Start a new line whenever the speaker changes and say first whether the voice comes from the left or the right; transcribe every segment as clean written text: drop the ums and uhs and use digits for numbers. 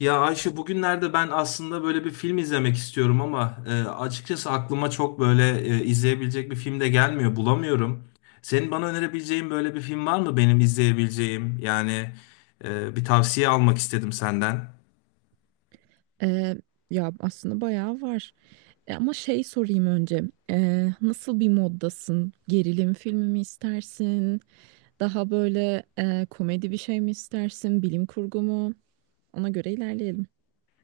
left: Ya Ayşe bugünlerde ben aslında böyle bir film izlemek istiyorum ama açıkçası aklıma çok böyle izleyebilecek bir film de gelmiyor, bulamıyorum. Senin bana önerebileceğin böyle bir film var mı benim izleyebileceğim? Bir tavsiye almak istedim senden.
right: Ee, Ya aslında bayağı var. Ama şey sorayım önce. Nasıl bir moddasın? Gerilim filmi mi istersin? Daha böyle komedi bir şey mi istersin? Bilim kurgu mu? Ona göre ilerleyelim.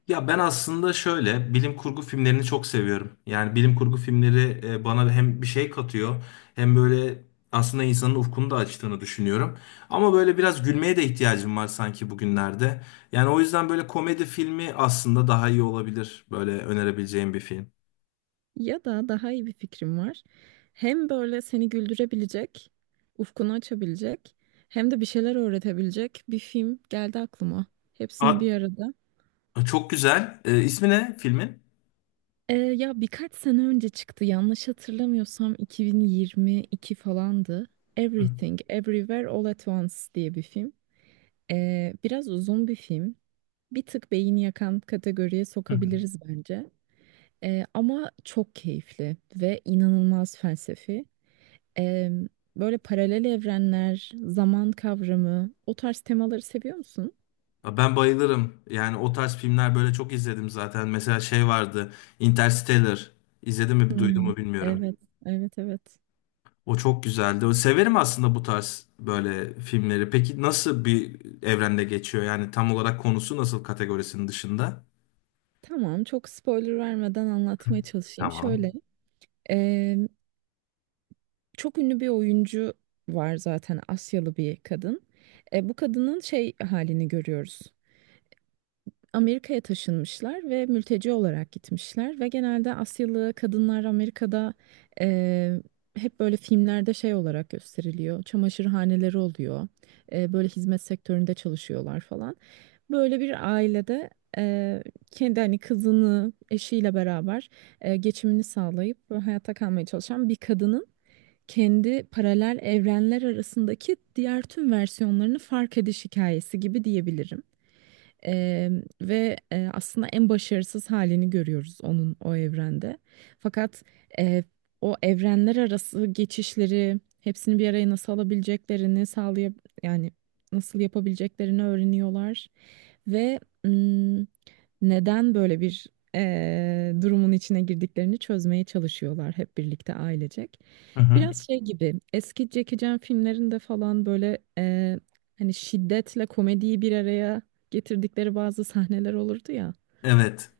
left: Ya ben aslında şöyle bilim kurgu filmlerini çok seviyorum. Yani bilim kurgu filmleri bana hem bir şey katıyor hem böyle aslında insanın ufkunu da açtığını düşünüyorum. Ama böyle biraz gülmeye de ihtiyacım var sanki bugünlerde. Yani o yüzden böyle komedi filmi aslında daha iyi olabilir. Böyle önerebileceğim bir film.
right: Ya da daha iyi bir fikrim var. Hem böyle seni güldürebilecek, ufkunu açabilecek, hem de bir şeyler öğretebilecek bir film geldi aklıma. Hepsini
left: Aa,
right: bir arada.
left: çok güzel. E, ismi ne filmin?
right: Ya birkaç sene önce çıktı. Yanlış hatırlamıyorsam 2022 falandı. Everything, Everywhere, All at Once diye bir film. Biraz uzun bir film. Bir tık beyni yakan kategoriye
left: Hı.
right: sokabiliriz bence. Ama çok keyifli ve inanılmaz felsefi. Eee, Böyle paralel evrenler, zaman kavramı, o tarz temaları seviyor musun?
left: Ya ben bayılırım. Yani o tarz filmler böyle çok izledim zaten. Mesela şey vardı. Interstellar. İzledim mi, duydun
right: Hmm,
left: mu bilmiyorum.
right: evet, evet, evet.
left: O çok güzeldi. Severim aslında bu tarz böyle filmleri. Peki nasıl bir evrende geçiyor? Yani tam olarak konusu nasıl kategorisinin dışında?
right: Tamam, çok spoiler vermeden anlatmaya çalışayım. Şöyle,
left: Tamam.
right: çok ünlü bir oyuncu var zaten, Asyalı bir kadın. Bu kadının şey halini görüyoruz. Amerika'ya taşınmışlar ve mülteci olarak gitmişler ve genelde Asyalı kadınlar Amerika'da e, hep böyle filmlerde şey olarak gösteriliyor. Çamaşırhaneleri oluyor. Böyle hizmet sektöründe çalışıyorlar falan. Böyle bir ailede e, kendi hani kızını eşiyle beraber geçimini sağlayıp hayatta kalmaya çalışan bir kadının kendi paralel evrenler arasındaki diğer tüm versiyonlarını fark ediş hikayesi gibi diyebilirim. Eee, ve aslında en başarısız halini görüyoruz onun o evrende. Fakat eee, o evrenler arası geçişleri hepsini bir araya nasıl alabileceklerini sağlayıp yani nasıl yapabileceklerini öğreniyorlar. Ve ım, neden böyle bir durumun içine girdiklerini çözmeye çalışıyorlar hep birlikte ailecek.
left: Hı hı.
right: Biraz şey gibi eski Jackie Chan filmlerinde falan böyle hani şiddetle komediyi bir araya getirdikleri bazı sahneler olurdu ya.
left: Evet.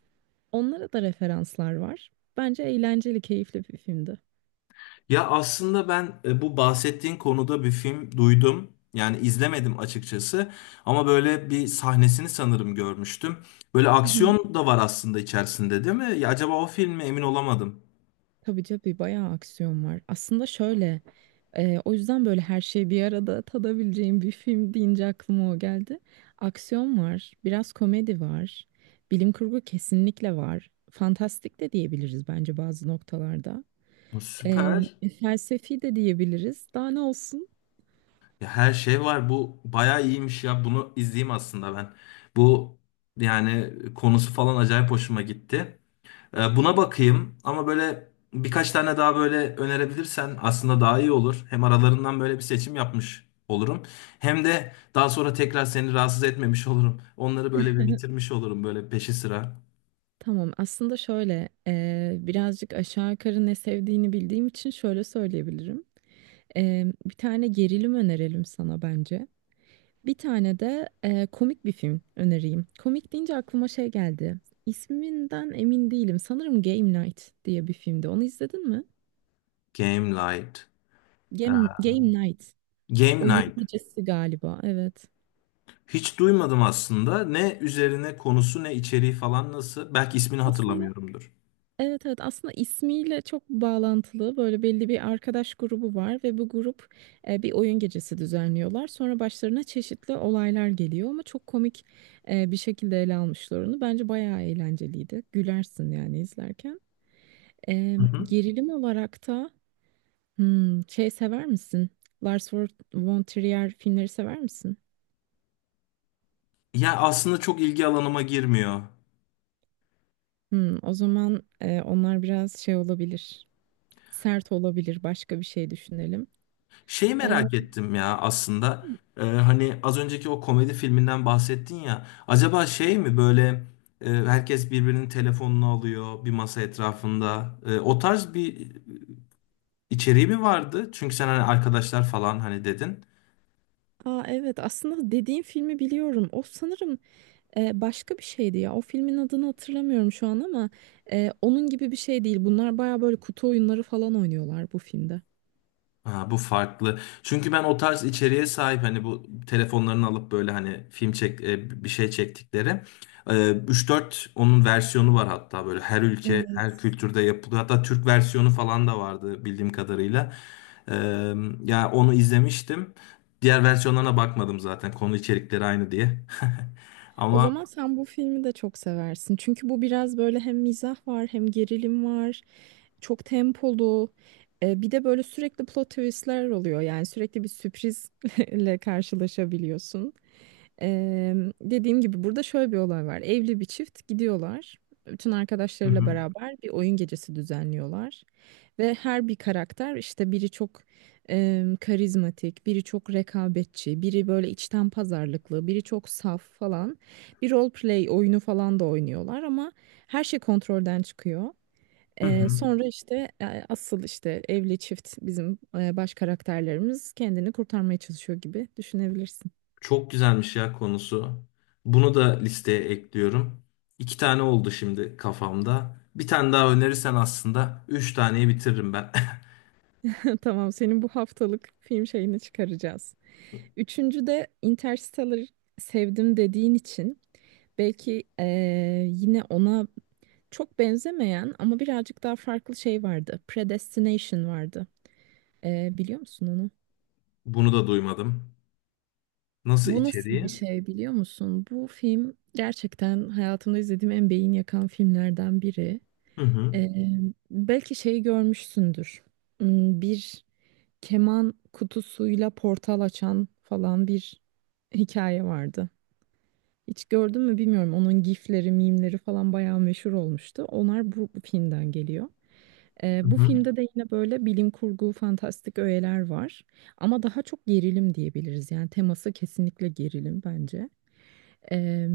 right: Onlara da referanslar var. Bence eğlenceli, keyifli bir filmdi.
left: Ya aslında ben bu bahsettiğin konuda bir film duydum. Yani izlemedim açıkçası. Ama böyle bir sahnesini sanırım görmüştüm. Böyle
right: Hı hı.
left: aksiyon da var aslında içerisinde, değil mi? Ya acaba o film mi? Emin olamadım.
right: Tabii tabii bayağı aksiyon var. Aslında şöyle, o yüzden böyle her şeyi bir arada tadabileceğim bir film deyince aklıma o geldi. Aksiyon var, biraz komedi var, bilim kurgu kesinlikle var. Fantastik de diyebiliriz bence bazı noktalarda. E,
left: Süper.
right: Felsefi de diyebiliriz. Daha ne olsun?
left: Ya her şey var. Bu bayağı iyiymiş ya. Bunu izleyeyim aslında ben. Bu yani konusu falan acayip hoşuma gitti. Buna bakayım ama böyle birkaç tane daha böyle önerebilirsen aslında daha iyi olur. Hem aralarından böyle bir seçim yapmış olurum. Hem de daha sonra tekrar seni rahatsız etmemiş olurum. Onları böyle bir bitirmiş olurum böyle peşi sıra.
right: Tamam, aslında şöyle birazcık aşağı yukarı ne sevdiğini bildiğim için şöyle söyleyebilirim. Bir tane gerilim önerelim sana bence. Bir tane de komik bir film önereyim. Komik deyince aklıma şey geldi. İsminden emin değilim. Sanırım Game Night diye bir filmdi. Onu izledin mi?
left: Game Night. Ee,
right: Game Night.
left: Game
right: Oyun
left: Night.
right: gecesi galiba. Evet.
left: Hiç duymadım aslında. Ne üzerine konusu ne içeriği falan nasıl? Belki ismini
right: Aslında
left: hatırlamıyorumdur.
right: evet, evet, aslında ismiyle çok bağlantılı, böyle belli bir arkadaş grubu var ve bu grup bir oyun gecesi düzenliyorlar. Sonra başlarına çeşitli olaylar geliyor ama çok komik bir şekilde ele almışlar onu. Bence bayağı eğlenceliydi. Gülersin yani izlerken.
left: Hı hı.
right: Gerilim olarak da şey sever misin? Lars von Trier filmleri sever misin?
left: Ya aslında çok ilgi alanıma girmiyor.
right: Hmm, o zaman onlar biraz şey olabilir. Sert olabilir. Başka bir şey düşünelim.
left: Şey
right: Ee,
left: merak ettim ya aslında. Hani az önceki o komedi filminden bahsettin ya. Acaba şey mi böyle herkes birbirinin telefonunu alıyor bir masa etrafında. E, o tarz bir içeriği mi vardı? Çünkü sen hani arkadaşlar falan hani dedin.
right: Aa, evet, aslında dediğim filmi biliyorum. O sanırım başka bir şeydi ya. O filmin adını hatırlamıyorum şu an ama onun gibi bir şey değil. Bunlar baya böyle kutu oyunları falan oynuyorlar bu filmde.
left: Ha, bu farklı. Çünkü ben o tarz içeriğe sahip hani bu telefonlarını alıp böyle hani film çek bir şey çektikleri 3-4 onun versiyonu var hatta böyle her ülke her
right: Evet.
left: kültürde yapılıyor. Hatta Türk versiyonu falan da vardı bildiğim kadarıyla. E, ya onu izlemiştim. Diğer versiyonlarına bakmadım zaten konu içerikleri aynı diye.
right: O
left: Ama
right: zaman sen bu filmi de çok seversin. Çünkü bu biraz böyle hem mizah var hem gerilim var. Çok tempolu. Bir de böyle sürekli plot twistler oluyor. Yani sürekli bir sürprizle karşılaşabiliyorsun. Eee, dediğim gibi burada şöyle bir olay var. Evli bir çift gidiyorlar. Bütün
left: hı
right: arkadaşlarıyla
left: hı.
right: beraber bir oyun gecesi düzenliyorlar. Ve her bir karakter işte, biri çok karizmatik, biri çok rekabetçi, biri böyle içten pazarlıklı, biri çok saf falan. Bir role play oyunu falan da oynuyorlar ama her şey kontrolden çıkıyor.
left: Hı hı.
right: Sonra işte asıl işte evli çift, bizim baş karakterlerimiz kendini kurtarmaya çalışıyor gibi düşünebilirsin.
left: Çok güzelmiş ya konusu. Bunu da listeye ekliyorum. İki tane oldu şimdi kafamda. Bir tane daha önerirsen aslında üç taneyi bitiririm ben.
right: Tamam, senin bu haftalık film şeyini çıkaracağız. Üçüncü de Interstellar sevdim dediğin için belki yine ona çok benzemeyen ama birazcık daha farklı şey vardı. Predestination vardı. Biliyor musun onu?
left: Bunu da duymadım. Nasıl
right: Bu nasıl bir
left: içeriği?
right: şey biliyor musun? Bu film gerçekten hayatımda izlediğim en beyin yakan filmlerden biri.
left: Hı hı.
right: Eee, belki şeyi görmüşsündür. Hmm, bir keman kutusuyla portal açan falan bir hikaye vardı. Hiç gördün mü bilmiyorum. Onun gifleri, mimleri falan bayağı meşhur olmuştu. Onlar bu filmden geliyor.
left: Hı
right: Bu
left: hı.
right: filmde de yine böyle bilim kurgu, fantastik öğeler var. Ama daha çok gerilim diyebiliriz. Yani teması kesinlikle gerilim bence. Ee,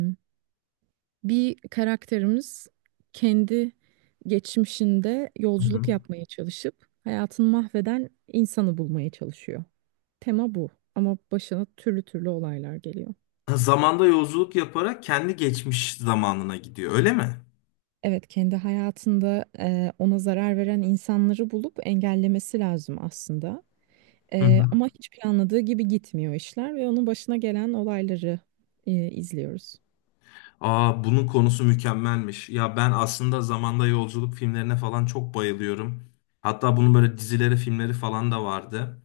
right: bir karakterimiz kendi geçmişinde
left: Hı
right: yolculuk
left: hı.
right: yapmaya çalışıp hayatını mahveden insanı bulmaya çalışıyor. Tema bu, ama başına türlü türlü olaylar geliyor.
left: Ha, zamanda yolculuk yaparak kendi geçmiş zamanına gidiyor, öyle mi?
right: Evet, kendi hayatında ona zarar veren insanları bulup engellemesi lazım aslında.
left: Hı hı.
right: Ama hiç planladığı gibi gitmiyor işler ve onun başına gelen olayları izliyoruz.
left: Aa, bunun konusu mükemmelmiş. Ya ben aslında zamanda yolculuk filmlerine falan çok bayılıyorum. Hatta bunun böyle dizileri, filmleri falan da vardı.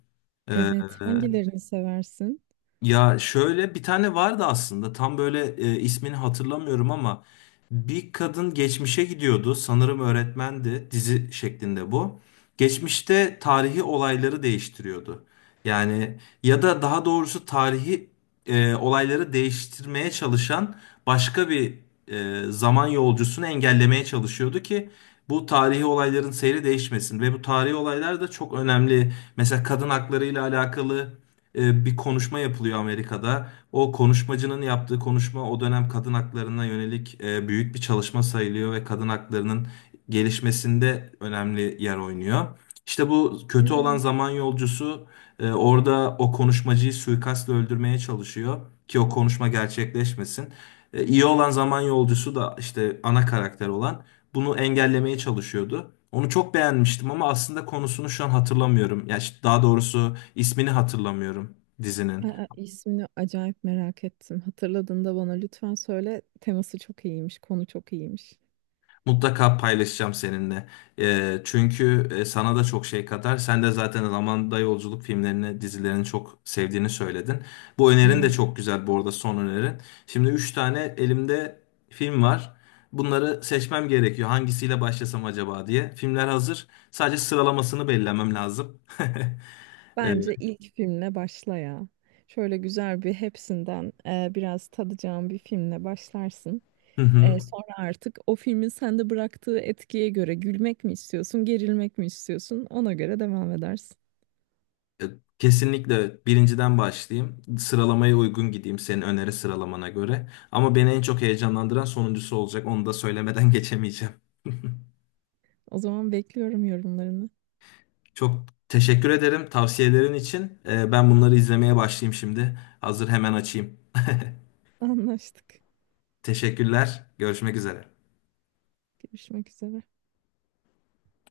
left: Ee,
right: Evet, hangilerini seversin?
left: Ya şöyle bir tane vardı aslında tam böyle ismini hatırlamıyorum ama bir kadın geçmişe gidiyordu sanırım öğretmendi dizi şeklinde bu. Geçmişte tarihi olayları değiştiriyordu. Yani ya da daha doğrusu tarihi olayları değiştirmeye çalışan başka bir zaman yolcusunu engellemeye çalışıyordu ki bu tarihi olayların seyri değişmesin ve bu tarihi olaylar da çok önemli. Mesela kadın hakları ile alakalı bir konuşma yapılıyor Amerika'da. O konuşmacının yaptığı konuşma o dönem kadın haklarına yönelik büyük bir çalışma sayılıyor ve kadın haklarının gelişmesinde önemli yer oynuyor. İşte bu kötü olan
right: Evet.
left: zaman yolcusu orada o konuşmacıyı suikastla öldürmeye çalışıyor ki o konuşma gerçekleşmesin. İyi olan zaman yolcusu da işte ana karakter olan bunu engellemeye çalışıyordu. Onu çok beğenmiştim ama aslında konusunu şu an hatırlamıyorum. Ya işte daha doğrusu ismini hatırlamıyorum dizinin.
right: Aa, ismini acayip merak ettim. Hatırladığında bana lütfen söyle. Teması çok iyiymiş, konu çok iyiymiş.
left: Mutlaka paylaşacağım seninle. Çünkü sana da çok şey katar. Sen de zaten zamanda yolculuk filmlerini, dizilerini çok sevdiğini söyledin. Bu önerin de
right: Evet.
left: çok güzel bu arada son önerin. Şimdi 3 tane elimde film var. Bunları seçmem gerekiyor. Hangisiyle başlasam acaba diye. Filmler hazır. Sadece sıralamasını belirlemem lazım. Ee,
right: Bence ilk filmle başla ya. Şöyle güzel bir, hepsinden biraz tadacağım bir filmle başlarsın.
left: hı hı.
right: Sonra artık o filmin sende bıraktığı etkiye göre gülmek mi istiyorsun, gerilmek mi istiyorsun, ona göre devam edersin.
left: E, Kesinlikle birinciden başlayayım. Sıralamaya uygun gideyim senin öneri sıralamana göre. Ama beni en çok heyecanlandıran sonuncusu olacak. Onu da söylemeden geçemeyeceğim.
right: O zaman bekliyorum yorumlarını.
left: Çok teşekkür ederim tavsiyelerin için. E, ben bunları izlemeye başlayayım şimdi. Hazır hemen açayım.
right: Anlaştık.
left: Teşekkürler. Görüşmek üzere.
right: Görüşmek üzere.